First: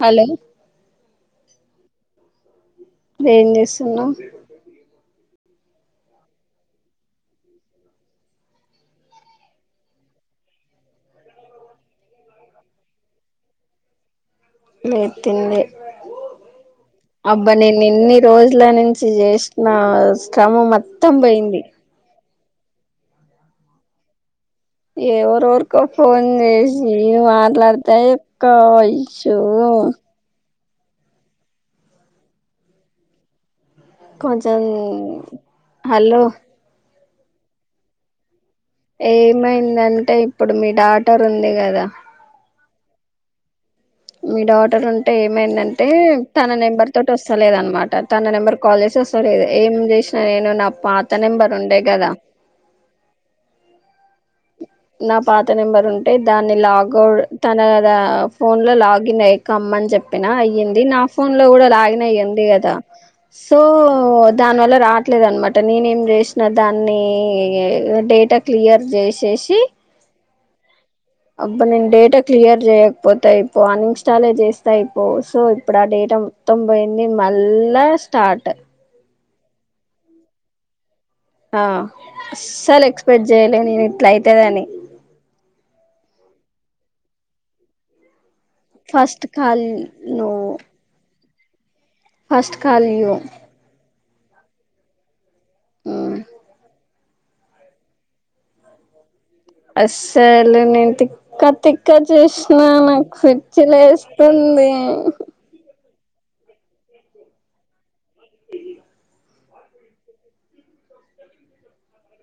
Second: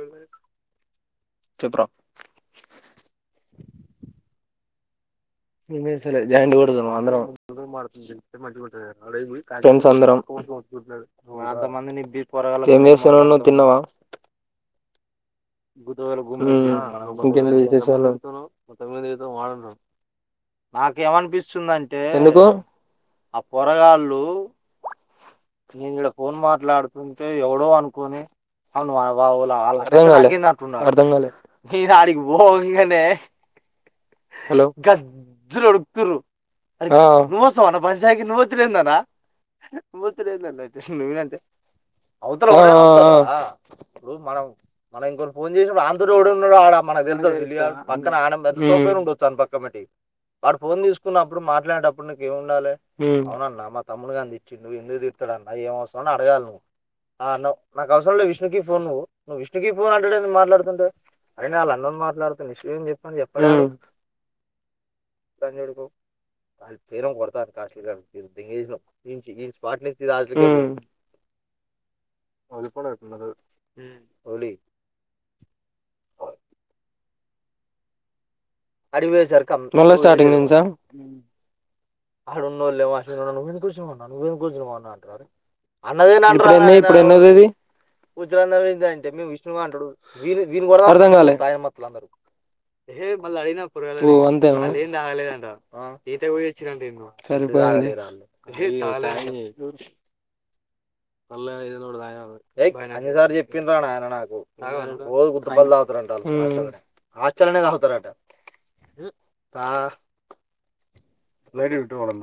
Hello చెప్పు రా ఏం చేస్తున్నావ్? ఏమీజెస్తలే జాయిట్ కొడతన్నాం అందరం, ఫ్రెండ్స్ అందరం. ఏం చేస్తున్నవు నువ్వు తిన్నావా? లేద్ హ్ ఇంకేంటి అబ్బా నేను విశేషాలు ఎన్ని రోజుల నుంచి చేసిన శ్రమ మొత్తం పోయింది ఎందు కు ఎవరివరకో ఫోన్ చేసి మాట్లాడుతుంటే ఎవడో మాట్లాడతే అనుకోని ఒక్క ఇష్యు. అర్ధంకాలే కొంచం హలో ఆ ఏమైందంటే ఇప్పుడు మీ డాటర్ ఉంది కదా ఆ ఆ ఆ మీ డాటర్ ఉంటే ఏం ఆ వస్తలేదనమాట తన నెంబర్ కాల్ చేసి వస్తలేదు ఏం హ్ చేసినా నేను నా పాత నెంబర్ ఉండే కదా మల్ గధ నా పాత నెంబర్ ఉంటే దాన్ని నువ్వు లాగ్ అవు ఆ అన్నావ్ తన నాకు అవసరం లేదు విష్ణుకి ఫోన్ లో నువ్వు లాగిన్ అయి నువ్వు విష్ణుకి కమ్మ అని ఫోన్ చెప్ప ప్పినా అంటాడేంది అయ్యింది. మాట్లాడుతుంటే నా ఫోన్ లో అరే నేను కూడా వాళ్ళ అన్నోని లాగిన్ అయి ఉంది మాట్లాడుతున్న విష్ణు కదా, ఏం చెప్పని సో చెప్పరాదు దాని వల్ల రావట్లేదు దాని అనమాట జోడుకు నేనే ఏం చేసిన వాని దాన్ని పేరేమో కొడతారు డేటా క్లియర్ చేశేశి హ్ అబ్బా నేను డేటా క్లియర్ చేయకపోతే అయిపోవు అన్ఇన్స్టాలే ఓలీ చేస్తే అయి పోవు సో ఇప్పుడు ఆ డేటా మొత్తం పోయింది, మళ్ళా స్టార్ట్ ఆడికి మళ్ళా స్టార్టింగ్ నుంచా ఆ అడున్నళ్ళ అస్సలు ఎక్స్పెక్ట్ నువ్వ చేయలే నేను కూర్చన్నా ఇట్లా నువ్వ అయితదని కూర్చు అంట అన్నదే ఇప్పుడు ఎన్ని, ఇప్పుడు ఎన్నోది ఇది. ఫస్ట్ కాల్ నువ్వు అర్ధం కాలే. దైన మ ఫస్ట్ కాల్ యూ ఓ అంతేనా. ఆ సీతే గుయ వచ్చినీ సరిపోయింది. అస్సలు నేను తిక్క తిక్క చేసినా. ఏయ్ నాకు అన్నిసార్లు పిచ్చి చెప్పిండ్రా లేస్తుంది. హ్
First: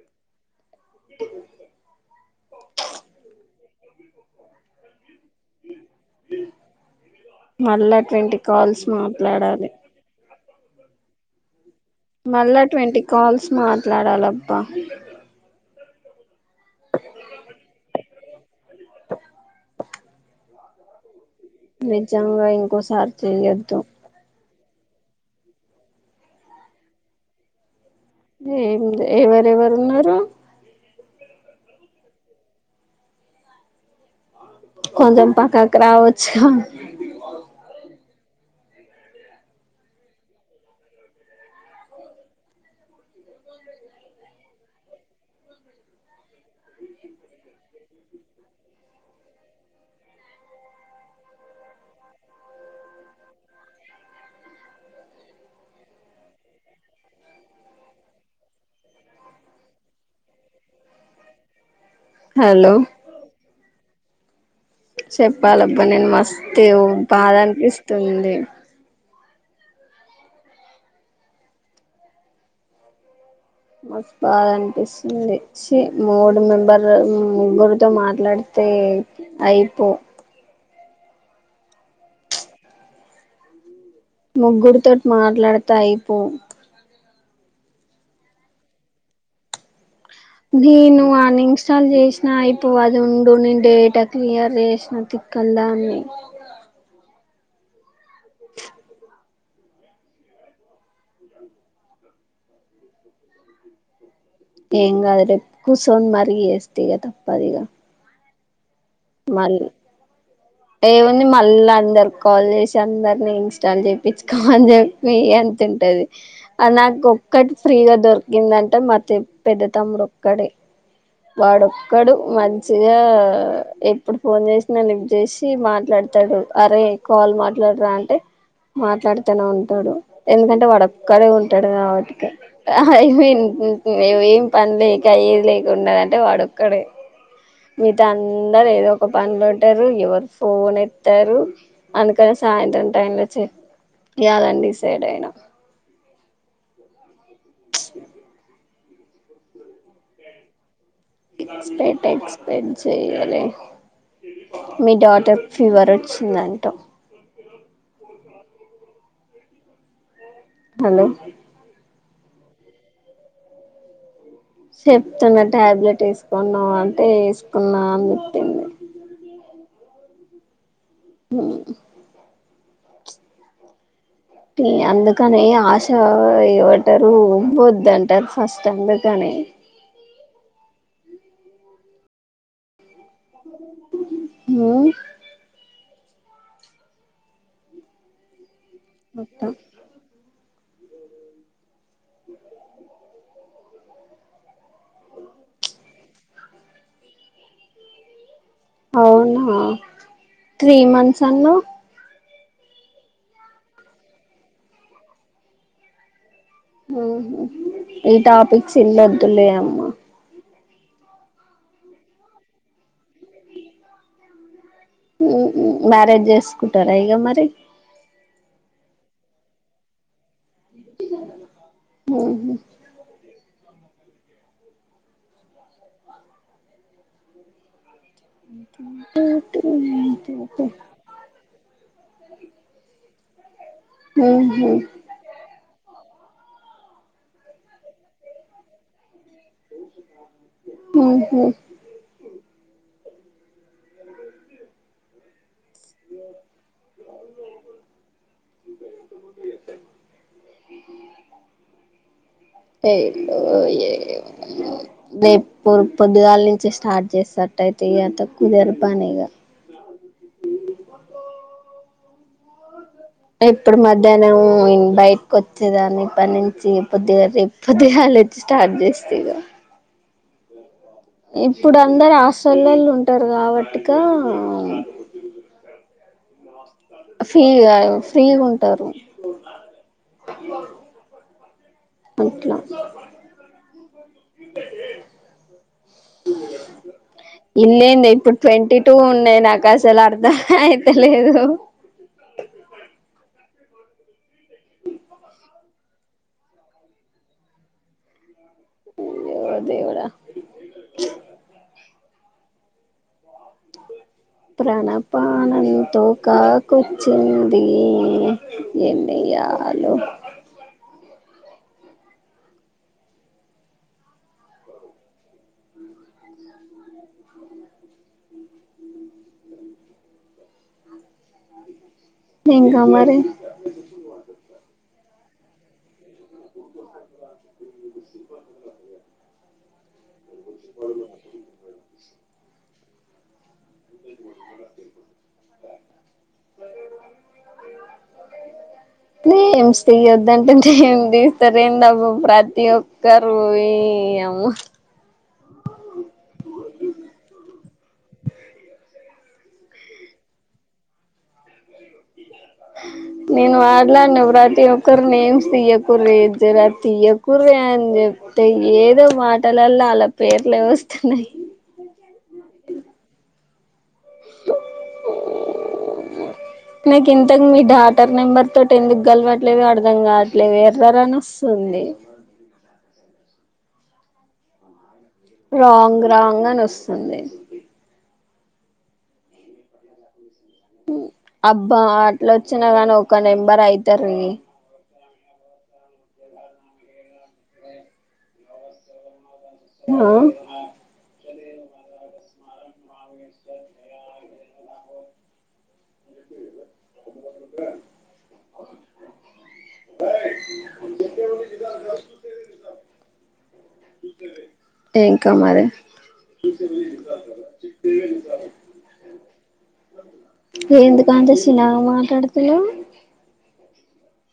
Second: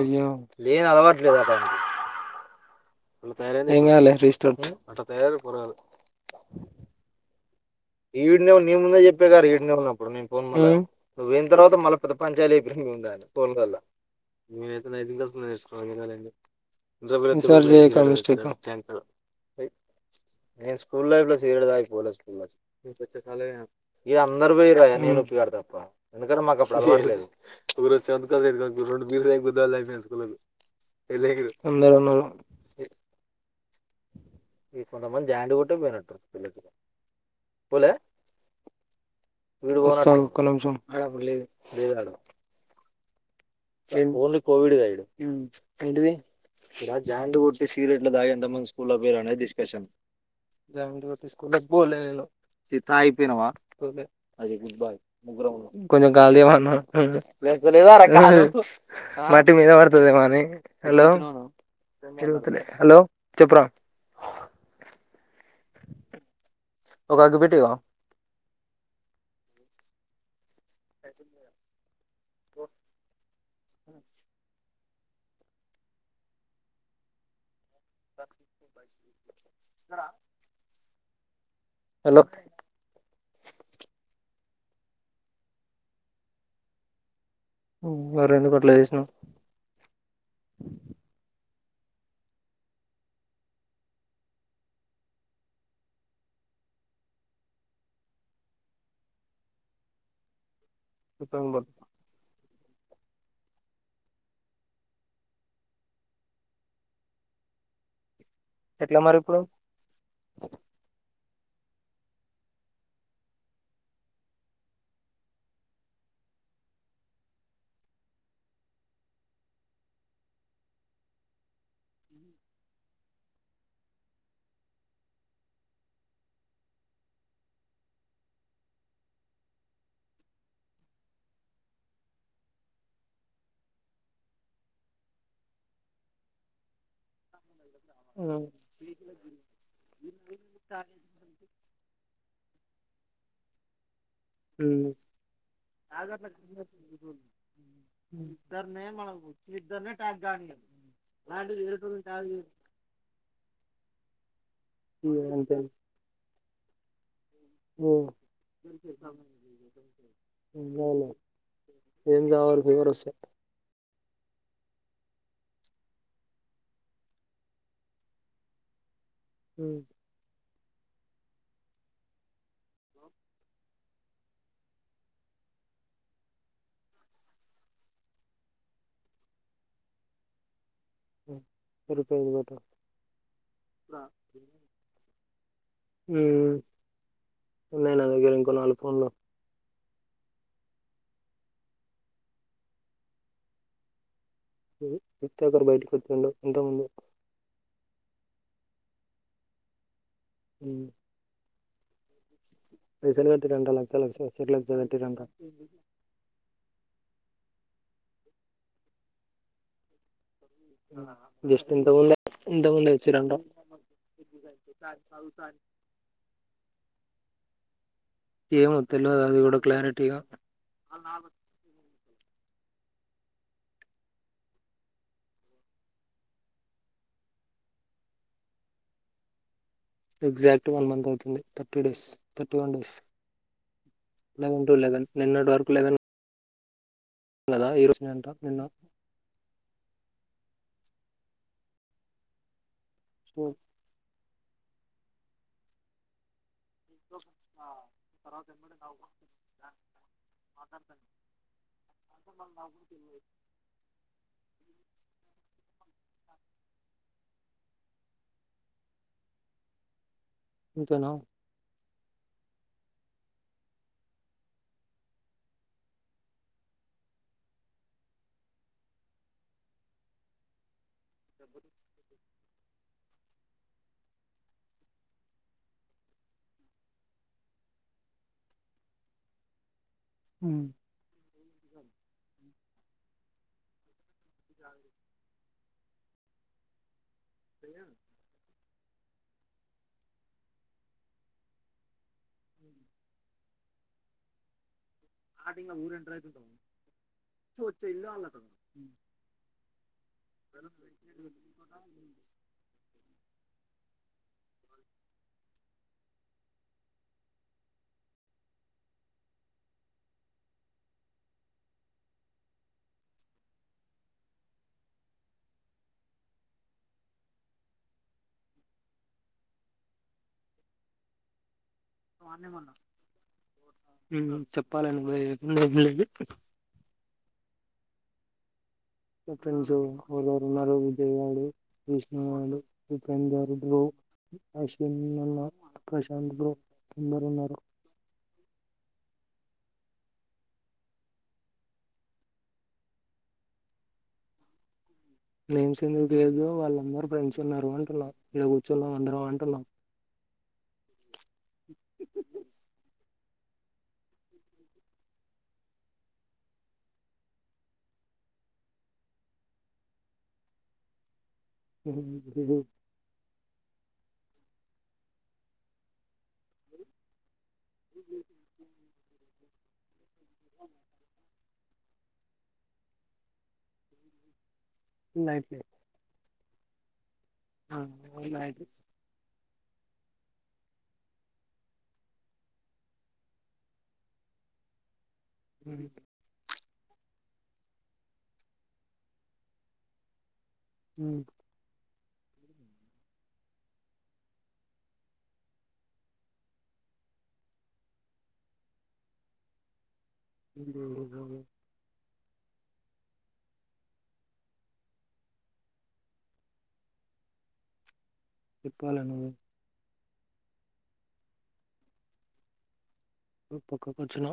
అయ్యో లేని అలవట్లేదు అతనికి ఎంకాదులే రీస్టార్ట్. మళ్ళా ట్వంటీ ఈడు నె నీ కాల్స్ ముందే చెప్పే గారు ఏడు మాట్లాడాలి నె ఉన్నప్పుడు నేను నువ్వెంత రోత్. మల్ల పెద్ద పంచాయతీ మళ్ళా ట్వంటీ లేపింది కాల్స్ ఫోన్ గల్లా. మాట్లాడాలబ్బా ఆహ్ వెన్సర్ చెయ్ కమిషన్. నేను స్కూల్ లైఫ్ లో. ఇప్పటిదాకా పోలే స్కూల్ నిజంగా లైఫ్. ఇంకోసారి చేయొద్దు. ఈడ అందరు పోయిరా నేను వచ్చి కొడతా పో ఎందుకంటే మాకు అప్పుడు అలవాటు లేదు ప్చ్. సెవెంత్ క్లాస్ ఏం ఎవరెవరు ఉన్నారు [unintelligible] రెండు [unintelligible] అందరున్నారు. ఈ కొంతమంది కొంచెం బ్యాండ్ కొట్టి పక్కకు పోయినట్టున్నారు రావచ్చుగా పెళ్లికి. అసలు ఒక నిమిషం. కొంచెం కాల్ తీయ్ అన్న. మట్టి మీద పడుతదేమోని హలో. హలో చెప్పురా. చెప్పాలబ్బ నేను మస్తే. ఎవో ఒక బాధ అగ్గిపెట్టిగా అనిపిస్తుంది. మస్తు బాధ అనిపిస్తుంది ఛీ మూడు మెంబర్లు ముగ్గురు. తో మాట్లాడితే. అయిపో హలో ముగ్గురు తోటి మాట్లాడితే అయి పోవ్ మరి ఎందుకు అట్లా చేసినావ్. కాల్ చేసినా అయిపో అది ఉండు నేను డేటా క్లియర్ చేసిన తిక్కల్ దాన్ని. ఛ్ హోంవర్క్. ఏం కాదులే రేపు కూర్చోని మరి చేస్తా ఇగ తప్పదిగా. ఎట్లా మరిఇప్పుడు. మళ్ళీ ఏముంది మళ్ళా అందరు కాల్ చేసి అందరిని ఇన్స్టాల్ చేపించుకోమని చెప్పి ఎంత ఉంటది. నాకు ఒక్కటి ఫ్రీగా దొరికిందంటే మా పెద్ద తమ్ముడు ఒక్కడే. వాడొక్కడు మంచిగా ఎప్పుడు ఫోన్ చేసినా లిఫ్ట్ చేసి మాట్లాడతాడు. అరే కాల్ మాట్లాడరా అంటే మాట్లాడితేనే ఉంటాడు. ఎందుకంటే వాడొక్కడే ఉంటాడు. కాబట్టి ఇక ఆహ్ ఏం పని లేక ఏది లేక. ఉన్నాడంటే వాడోక్కడే. మిగతా అందరు ఏదో ఒక పనులో ఉంటారు. ఎవరు ఫోన్ ఎత్తారు. అందుకని సాయంత్రం టైం లో చె చేయాదండి ఈ సైడ్ అయినా. ఇద్దరిని ఏమనకు ఈ ఇద్దర్నే టాస్క్ కానీయన్. ఎక్స్పేట్ ఎక్స్పేట్ చేయలేను మీ డాటర్ అంతే ఫీవర్ వచ్చిందంటా ఓ ఉండాల హలో ఏందెవాలా ఫీవర్ వస్తే చెప్తున్నా టాబ్లెట్ ఎసుకున్నా అంటే ఎసుకున్నా అనిచేప్పింది మ్ ఉహు అందుకని ఆశ ఇ్వంటరు వ్వదు అంటరు ఫస్ట్ అందుకని రూపాయి లెవట ఇగో మ్ ఉన్నాయ్ నా దగ్గర ఇంకో నాలుగు ఫోన్లు వస్తా [inaudible] [inaudible] నిత్య అగర్ బయటికి వచ్చిండు ఇంతకుముందు అవునా త్రీ మన్స్ అన్నవ్ పైసలుకటిరంట లక్ష లక్ష చేరి లక్ష కటిరంనటా ఈ టాపిక్స్ ఇల్లవోదులే అమ్మ జస్ట్ ఇంతకముందె ఇంతకు ముందె వచ్చి రంటా మ్ మ్యారేజ్ చేసుకుంటారా ఇగా మరి ఎమో తెలువదు అదిగూడా క్లారిటీగా ఉహు [unintelligible] ఎగ్జాక్ట్ వన్ మంత్ అవుతుంది thirty days thirty one days eleven to eleven నిన్నటివరకు లెవన్ గదా ఈరోజెనంట నిన్న ఉహు మ్ ఏస రేపు పొద్దుగాల నుంచి స్టార్ట్ చేసినట్టయితే ఇ కుదేర్ పనీఇగా ఇంతేన ఇప్పుడు మధ్యాహ్నం బయటకి వచ్చేదాన్ని ఇప్ప నుంచి కోద్దిగా పొద్దుగాల లేచ్చి స్టార్ట్ చేస్తా ఇగా ఇప్పుడు అందరు ఆ చెల్లెల్లు ఉంటారు కాబట్టిఇకా ఫ్రీగాదు ఫ్రీగా ఉంటరు పట్లా ఇల్ంద ఇప్పుడు ట్వంటీ టూ నే నాకు అసలు అర్థం అయితే లేదు ఆటింగ్ ఊరుడ తచ్చ వచ్చ ఇల్ అలాడం అయ్యో దేవుడా వె ప్రణపానంతో కాకొచ్చింది ఎన్నియాలు ఇంకా మరి చెప్పాలని తెల్సూ [unintelligible] నాలు ఉపందారు నువ్ అశ్వన్ [unintelligible] ప్రశాంత్ బ్రో అందరున్నారు నేమ్స్ తీయద్దు అంటే ఏం తీస్తారేం దబ్బ ప్రతి ఒక్కరు ఇ అమ్మ నేమ్స్ ఎందుకు తియద్దు వాళ్ళందరూ ఫ్రెండ్స్ ఉన్నారు అంటున్నా ఈడ కూర్చుందాం అందరం అంటున్నాం [inaudible] నేను వాడలా నువ్వు ప్రతి ఒక్కరు నేమ్స్ తియ్యకుర్రి ఇ జరా తియ్య కుడదు అని చెప్తే ఏదో మాటలలో అలా పేర్లు వస్తున్నాయి [unintelligible] నేకిన్ మీ డాటర్ నెంబర్ తోటీ ఎందుకు గలవాట్ ట్లేదు అర్థం కాదు ఇట్లా ఎర్రర్ అని వాస్ తుంది రాంగ్ రాంగ్ [unintelligible] వస్తుంది అర్థమయ్యిందా ఇది అబ్బా అట్లొచ్చినా కానీ ఒక నెంబర్ అయితారు దీ [unintelligible] ఆ ఉ [unintelligible] ఇంక మరి చెప్పాల నువ్వే ఎందుకు అంత సిన్నగా మాట్లాడుతన్నావ్ పక్కకి వచ్చిన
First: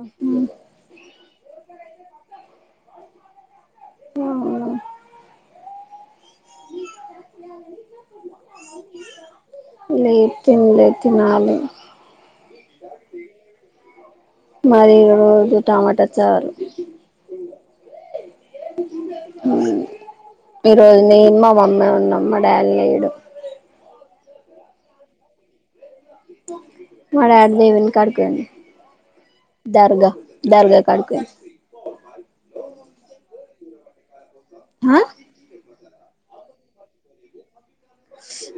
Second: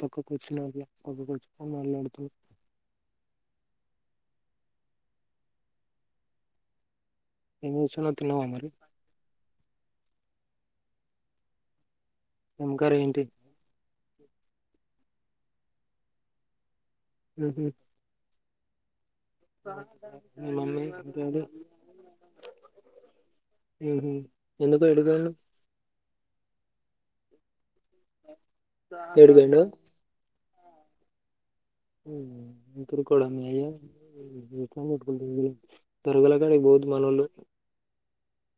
పక్కకూ వచ్చున అల్ల పక్కకూ వచ్చిన మాట్లాడు తుంది ఆ ఆ ఏం చేస్తున్నావ్ తిన్నావా మరి లెత్తే ఇంగ తినాలి ఎంకర్రి ఏంటి? మరి ఈ రోజు టమాటా చారు. హ మీ ఈ మమ్మీ రోజు డాడీ నేమ్మా మమ్మ ఉన్నామ్మ డ్యాలయుడు ఎందుకో ఎడిపోను మ ఆడదేవను కడుకడి ఏడికి పోయిండు దర్గా ర్గా కడక అ్య పోయిండు దొరగల కానీ బోద్ మనలు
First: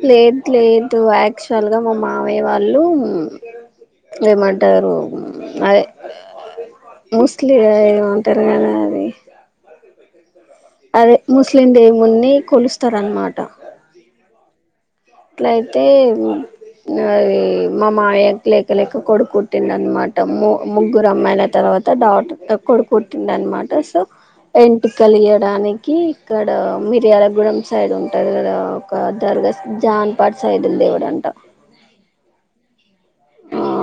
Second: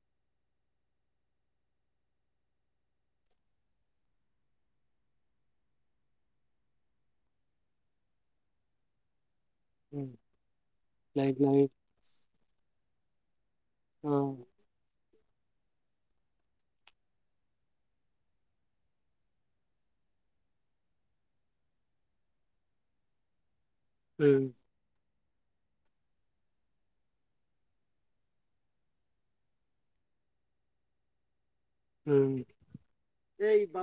లేదు లేదు యాక్చువల్గా మా మామయ్య వాళ్ళు ఏమంటారు అదే ముస్లి ఏమంటారు కదా అది హ్మ్ అ ముస్లిం దవి మున్ని కొలుస్తారన్నమాట ఆ అట్లయితే అ మా మాయ లేకలేక కొడుకుట్టింది అనమాట ముగ్గురు అమ్మాయిల తర్వాత డాటర్ కొడుకుట్టింది అనమాట ఉమ్ ఎంట కలిగడానికి ఇక్కడ మిరియాలగడెం సైడ్ ఉంటంది ఇక్కడ ఒక దర్గా జాన్పాట్ సైదుల దేవుడు అంటా హ్మ్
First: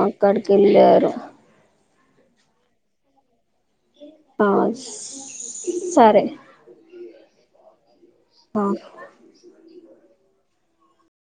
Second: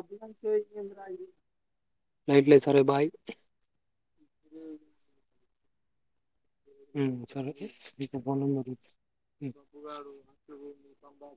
అక్కడికి వెళ్ళారు రైట్ల సరే బాయ్ అ సరే హా సరే ఇంకో ఫోన్ ఆ నంబర్ ఇయ్ మ్మ్ ను వెళ్ళు కమ్ బ్యాక్